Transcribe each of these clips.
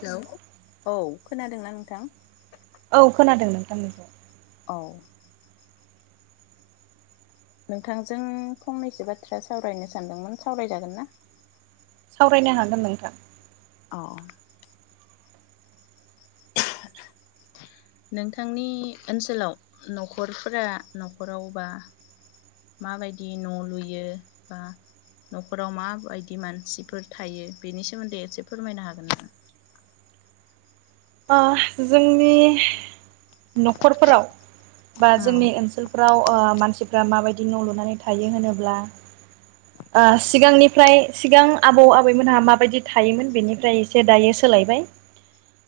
Hello औ खोनादोंना नोंथां? औ खोनादों नोंथांमोन अ् नोंथांजों फंनैसो बाथ्रा सावरायनो सानदोंमोन सावरायजागोन ना? सावरायनो हागोन नोंथां। अ नोंथांनि ओनसोलाव न'खरफोरा न'खरावबा माबायदि न' लुयो बा न'खराव माबायदि मानसिफोर थायो बेनि सोमोन्दै एसे फोरमायनो हागोन नामा? ओ जोंनि न'खरफोराव बा औ जोंनि ओनसोलफोरा राव ओ मानसिफ्रा माबायदि न' लुनानै थायो होनोब्ला ओ सिगांनिफ्राय सिगां आबौ आबैमोनहा माबायदि थायोमोन बेनिफ्राय एसे दायो सोलायबाय।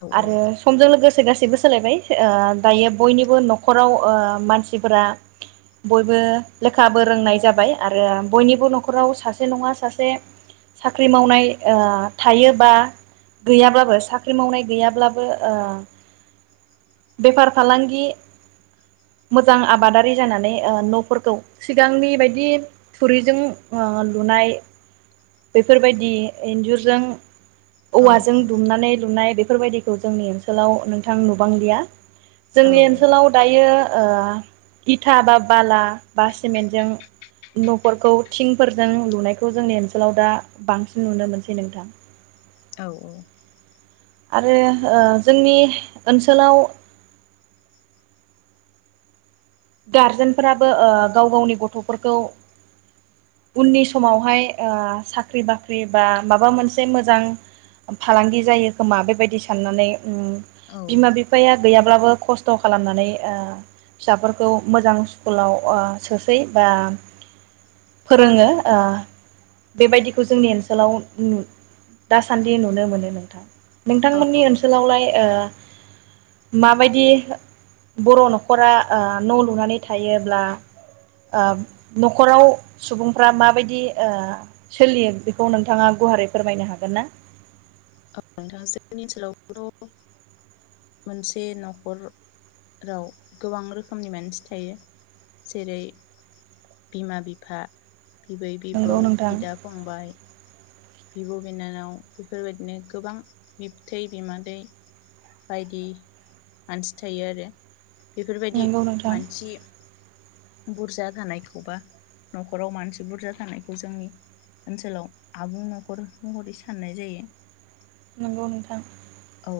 औ आरो समजों लोगोसे गासै बो सोलायबाय ओ दायो बयनिबो न'खराव ओ मानसिफोरा बयबो लेखाबो रोंनाय जाबाय आरो बयनिबो न'खराव सासे नङा सासे साख्रि मावनाय ओ थायोबा गैयाबाबो साख्रि मावनाय गैया ब्लाबो ओ बेफार फालांगि मोजां आबादारि जानानै ओ न'फोरखौ सिगांनि बायदि थुरिजों ओ लुनाय बेफोरबायदि इन्जुरजों औ औवाजों दुमनानै लुनाय बे फोरबायदिखौ जोंनि ओनसोलाव नोंथां नुबांलिया। औ जोंनि ओनसोलाव दायो ओ इथा बा बाला बा सिमेन्टजों न'खरखौ थिंफोरजों लुनायखौ जोंनि ओन सोलाव दा बांसिन नुनो मोनसै नोंथां। औ आरो ओ जोंनि ओनसोलाव गारजेनफोराबो ओ गाव गावनि गथ'फोरखौ उननि समावहाय ओ साख्रि बाख्रि बा माबा मोनसे मोजां फालांगि जायो खोमा बेबायदि साननानै उम औ बिमा बिफाया गैयाब्लाबो खस्थ' खालामनानै ओ फिसाफोर खौ मोजां स्कुलाव ओ सोसै बा फोरोङो ओ बेबायदिखौ जोंनि ओनसोलाव उम दासान्दि नुनो मोनो नोंथां। औ नोंथांमोननि ओनसोलावलाय ओ माबायदि बर' न'खरा ओ न' लुनानै थायोब्ला ओ न'खराव सुबुंफ्रा माबायदि ओ सोलियो बेखौ नोंथाङा गुवारै फोरमायनो हागोन ना? औ नोंथां जोंनि ओनसोलावथ' मोनसे न'खराव गोबां रोखोमनि मानसि थायो जेरै बिमा बिफा बिबै बिबौ नंगौ नोंथां बिदा फंबाय बिब' बिनानाव बेफोरबायदिनो गोबां बिबथै बिमादै बायदि मानसि थायो आरो। बेफोरबायदि नंगौ नोंथां मानसि बुरजा थानायखौबा न'खराव मानसि बुरजा थानायखौ जोंनि ओनसोलाव आबुं न'खर महर महरै साननाय जायो। नोंगौ नोंथां। औ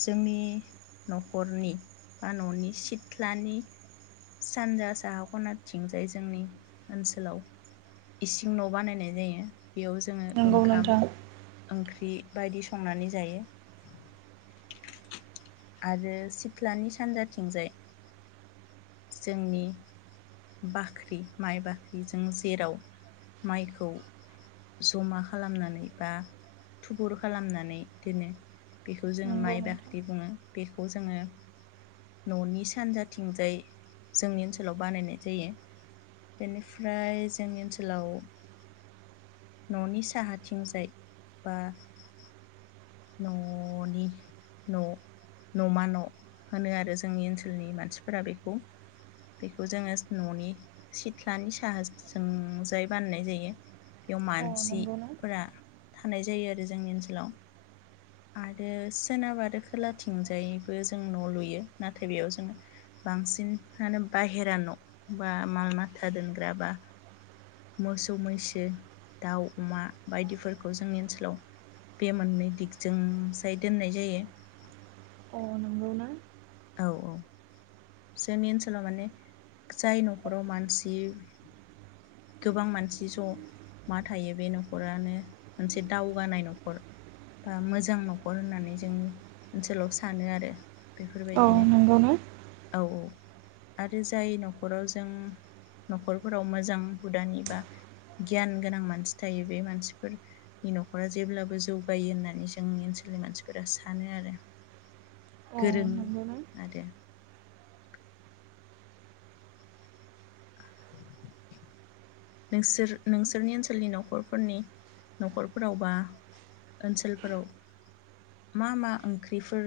जोंनि न'खरनि बा न'नि सिथ्लानि सानजा साहा खनाथिंजाय जोंनि ओनसोलाव इसिं न' बानायनाय जायो। बेयाव जोङो नंगौ ओंखाम नोंथां ओंख्रि बायदि संनानै जायो आरो सिथ्लानि सानजाथिंजाय जोंनि बाख्रि माइ बाख्रि जों जेराव माइखौ जमा खालामनानै बा थुबुर खालामनानै दोनो बे खौ जोङो नंगौ माइ नोंथां बाख्रि बुङो। बेखौ जोङो न'नि सानजाथिंजाय जोंनि ओनसोलाव बानायनाय जायो बेनिफ्राय जोंनि ओनसोलाव न'नि साहाथिंजाय बा न'नि न' न'मा न' होनो आरो जोंनि ओनसोलनि मानसिफोरा बेखौ बेखौ जोङो न'नि सिथ्लानि साहाजोंजाय बानायनाय जायो। बे अ नंगौना मानसिफोरा थानाय जायो आरो जोंनि ओनसोलाव। आरो सोनाब आरो खोलाथिंजायबो जों न' लुयो नाथाय बेयाव जोङो बांसिनानो बाहेरा न' बा माल माथा दोनग्रा बा मोसौ मैसो दाउ अमा बायदिफोरखौ जोंनि ओनसोलाव बे मोननै दिग जोंजाय दोननाय जायो। अ नंगौ ना? औ औ जोंनि ओनसोलाव माने जाय न'खराव मानसि गोबां मानसि जमा थायो बे नखरानो मोनसे दावगानाय न'खर बा मोजां न'खर होननानै जोंनि ओनसोलाव सानो आरो औ बेफोरबायदिनो नंगौ ना? औ औ आरो जाय न'खराव जों न'खरफोराव मोजां हुदानि बा गियान गोनां मानसि थायो बे मानसिफोरनि न'खरा जेब्लाबो जौगायो होननानै जोंनि ओनसोलनि मानसिफोरा सानो आरो अ गोरों नंगौना आरो। नोंसोर नोंसोरनि ओनसोलनि न'खरफोरनि न'खरफोराव बा ओनसोलफोराव मा मा ओंख्रिफोर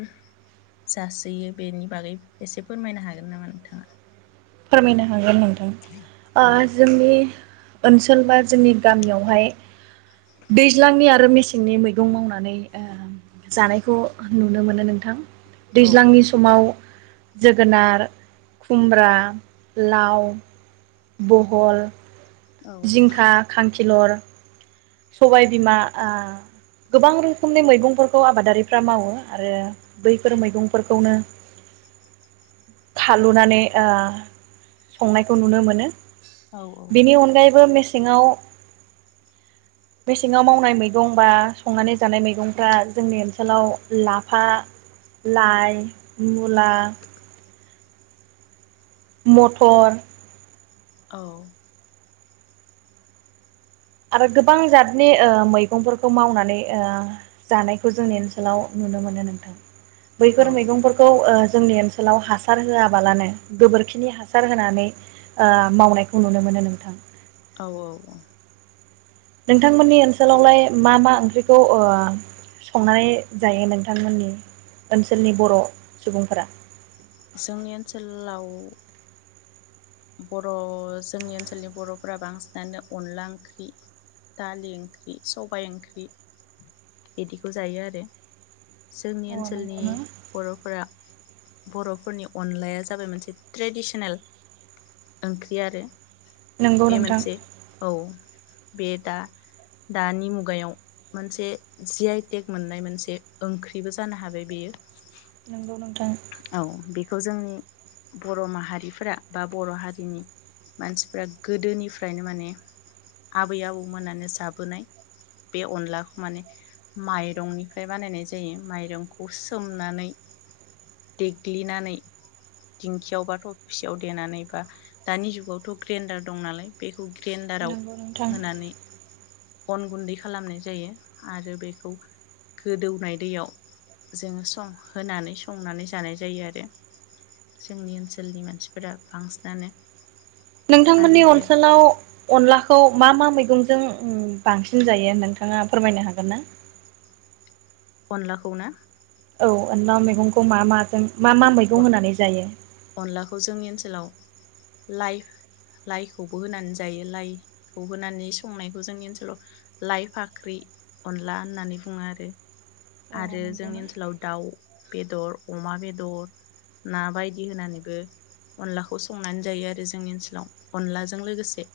जासोयो बेनि बागै एसे फोरमायनो हागोन नामा नोंथाङा? फोरमायनो हागोन नोंथां ओ औ जोंनि ओनसोल बा जोंनि गामियावहाय दैज्लांनि आरो मेसेंनि मैगं मावनानै ओ जानायखौ नुनो मोनो नोंथां। औ दैज्लांनि समाव जोगोनार, खुमब्रा लाव, बहल औ जिंखा खांखि लर सबायबिमा आ गोबां रोखोमनि मैगंफोरखौ आबादारिफ्रा मावो आरो बैफोर मैगंफोरखौनो खालुनानै ओ संनायखौ नुनो मोनो। औ बेनि अनगायैबो मेस सेङाव मेसेङाव मावनाय मैगं बा संनानै जानाय मैगंफ्रा जोंनि ओनसोलाव लाफा, लाइ, मुला मटर औ आरो गोबां जादनि ओ मैगंफोरखौ मावनानै ओ जानायखौ जोंनि ओनसोलाव नुनो मोनो नोंथां। औ बैफोर मैगंफोरखौ ओ जोंनि ओनसोलाव हासार होआबालानो गोबोरखिनि हासार होनानै ओ मावनायखौ नुनो मोनो नोंथां। औ औ औ नोंथांमोननि ओनसोलावलाय मा मा ओंख्रिखौ ओ संनानै जायो नोंथांमोननि ओनसोलनि बर' सुबुंफोरा? जोंनि ओनसोलाव बर' जोंनि ओनसोलनि बर'फोरा बांसिनानो अनला ओंख्रि दालि ओंख्रि सबायाइ ओंख्रि बिदिखौ जायो आरो। जोंनि अ ओनसोलनि नंगौना बर'फोरा बर'फोरनि अनलाया जाबाय मोनसे ट्रेडिसनेल ओंख्रि आरो। नंगौ बे नोंथां मोनसे औ बे दा दानि मुगायाव मोनसे जि आइ टेग मोननाय मोनसे ओंख्रिबो जानो हाबाय बेयो। नोंगौ नोंथां खौ जोंनि बर माहारिफोरा बा बर हारिनि मानसिफोरा गोदोनिफ्रायनो माने आबै आबौमोनानो जाबोनाय बे अनलाखौ माने माइरंनिफ्राय बानायनाय जायो माइरंखौ सोमनानै देग्लिनानै दिंखियाव बा थबसियाव देनानै बा दानि जुगावथ ग्रेण्डार दं नालाय बेखौ ग्रेन्डाराव नंगौ नोंथां होनानै अन गुन्दै खालामनाय जायो आरो बेखौ गोदौनाय दैयाव जोंङो सं होनानै संनानै जानाय जायो आरो जोंनि ओनसोलनि मानसि फोर बांसिनानो आरो नोंथांमोननि बेयाव ओनसोलाव अनलाखौ मा मा मैगंजों बांसिन जायो नोंथांङा फोरमायनो हागोन ना अनलाखौ ना औ अनला मैगंखौ मा माजों मा मा मैगं होनानै जायो? अनलाखौ जोंनि ओनसोलाव लाइ लाइखौबो होनानै जायो लाइखौ होनानै संनायखौ जोंनि ओनसोलाव लाइ फाख्रि अनला होननानै बुंङो आरो आरो नंगौना जोंनि ओनसोलाव दाउ बेदर अमा बेदर ना बायदि होनानैबो अनलाखौ संनानै जायो आरो जोंनि ओनसोलाव अनलाजों लोगोसे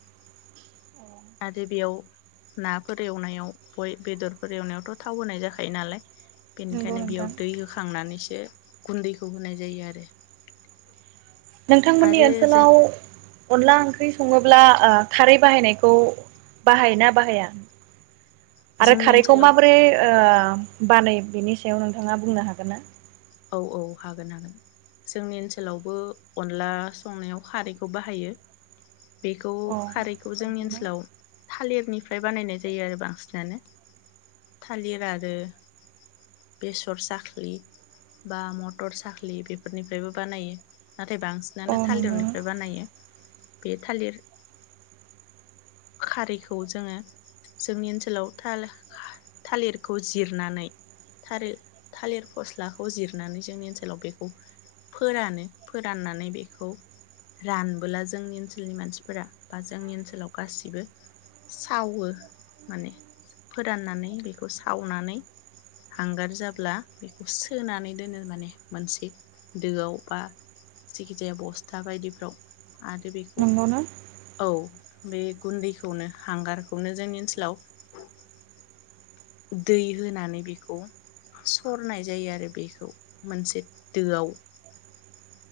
आरो बेयाव नाफोर एवनायाव बय बेदरफोर एवनायावथ' थाव होनाय जाखायो नालाय नंगौ बेनिखायनो बेयाव नोंथां दै होखांनानै एसे गुन्दैखौ होनाय जायो आरो नोंथांमोननि आरो जों ओनसोलाव अनला ओंख्रि ओंख्रि संङोब्ला खारै बाहायनायखौ बाहायो ना बाहाया आरो जोंनि खारैखौ ओनसोलाव माबोरै बानायो बेनि सायाव नोंथांङा बुंनो हागोन ना? औ औ हागोन हागोन जोंनि ओनसोलावबो अनला संनायाव खारैखौ बाहायो। बेखौ अ खारैखौ जोंनि नंगौना ओनसोलाव थालिरनिफ्राय बानायनाय जायो आरो बांसिनानो थालिर आरो बेसर साख्रि बा मटर साखलि बेफोरनिफ्रायबो बानायो। नाथाय अ बांसिनानो नंगौना थालिरनिफ्राय बानायो। बे थालिर खारैखौ जोंङो जोंनि ओनसोलाव थाल थालिरखौ जिरनानै थालिर थालिर फस्लाखौ जिरनानै जोंनि ओनसोलाव बेखौ फोरानो फोराननानै बेखौ रानबोला जोंनि ओनसोलनि मानसिफोरा बा जोंनि ओनसोलाव गासिबो सावो माने फोराननानै बेखौ सावनानै हांगार जाब्ला बेखौ सोनानै दोनो माने मोनसे दोआव बा जाखि जाया बस्था बायदिफ्राव आरो बेखौ नंगौना औ बे गुन्दैखौनो हांगारखौनो जोंनि ओनसोलाव दै होनानै बेखौ सरनाय जायो आरो बेखौ मोनसे दोआव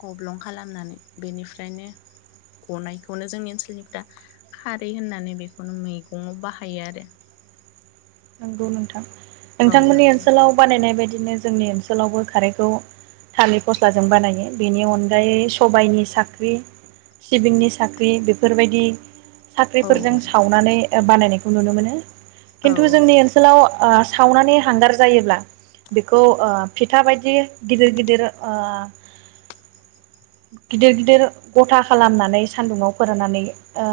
गब्लं खालामनानै बेनिफ्रायनो गनायखौनो जोंनि ओनसोलनिफ्राखारै होननानै बेखौनो मैगङाव बाहायो आरो। नंगौ नोंथां औ नोंथांमोननि नोंथां ओनसोलाव बानायनाय बायदि बिदिनो जोंनि ओनसोलावबो खारैखौ थालिर फस्लाजों बानायो बेनि अनगायै सबायाइनि साख्रि सिबिंनि साख्रि बेफोरबायदि औ साख्रिफोरजों औ सावनानै बानायनायखौ नुनो मोनो औ थ' जोंनि ओनसोलाव ओ सावनानै हांगार जायोब्ला बेखौ ओ फिथा बायदि गिदिर गिदिर ओ गिदिर गिदिर गथा खालामनानै सान्दुंङाव फोराननानै ओ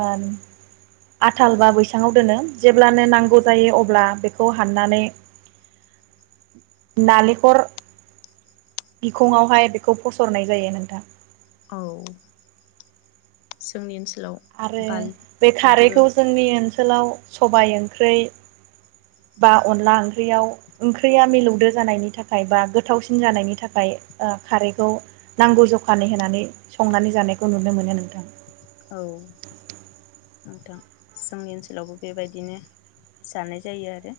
आथाल बा बैसाङाव दोनो जेब्लानो नांगौ जायो अब्ला बेखौ हाननानै नालेंखर बिखंङावहाय बेखौ फसरनाय जायो नोंथां। औ जोंनि ओनसो आरो बे खारैखौ जोंनि ओन सोलाव सबाय ओंख्रि बा अनला ओंख्रियाव ओंख्रिया मिलौदो जानायनि थाखाय बा गोथावसिन जानायनि थाखाय ओ खारैखौ नांगौ जखानै होनानै संनानै जानायखौ नुनो मोनो नोंथां। औ नोंथां, जोंनि ओनसोलावबो बेबायदिनो जानाय जायो आरो।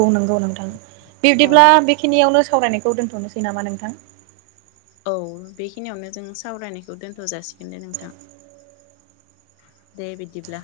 बुं नंगौ नोंथां। औ बिब्दिब्ला बेखिनियावनो सावरायनायखौ दोन्थ'नोसै नामा नोंथां? औ बेखिनियावनो जों सावरायनायखौ दोनथ' जासिगोन दे नोंथां। दे बिदिब्ला।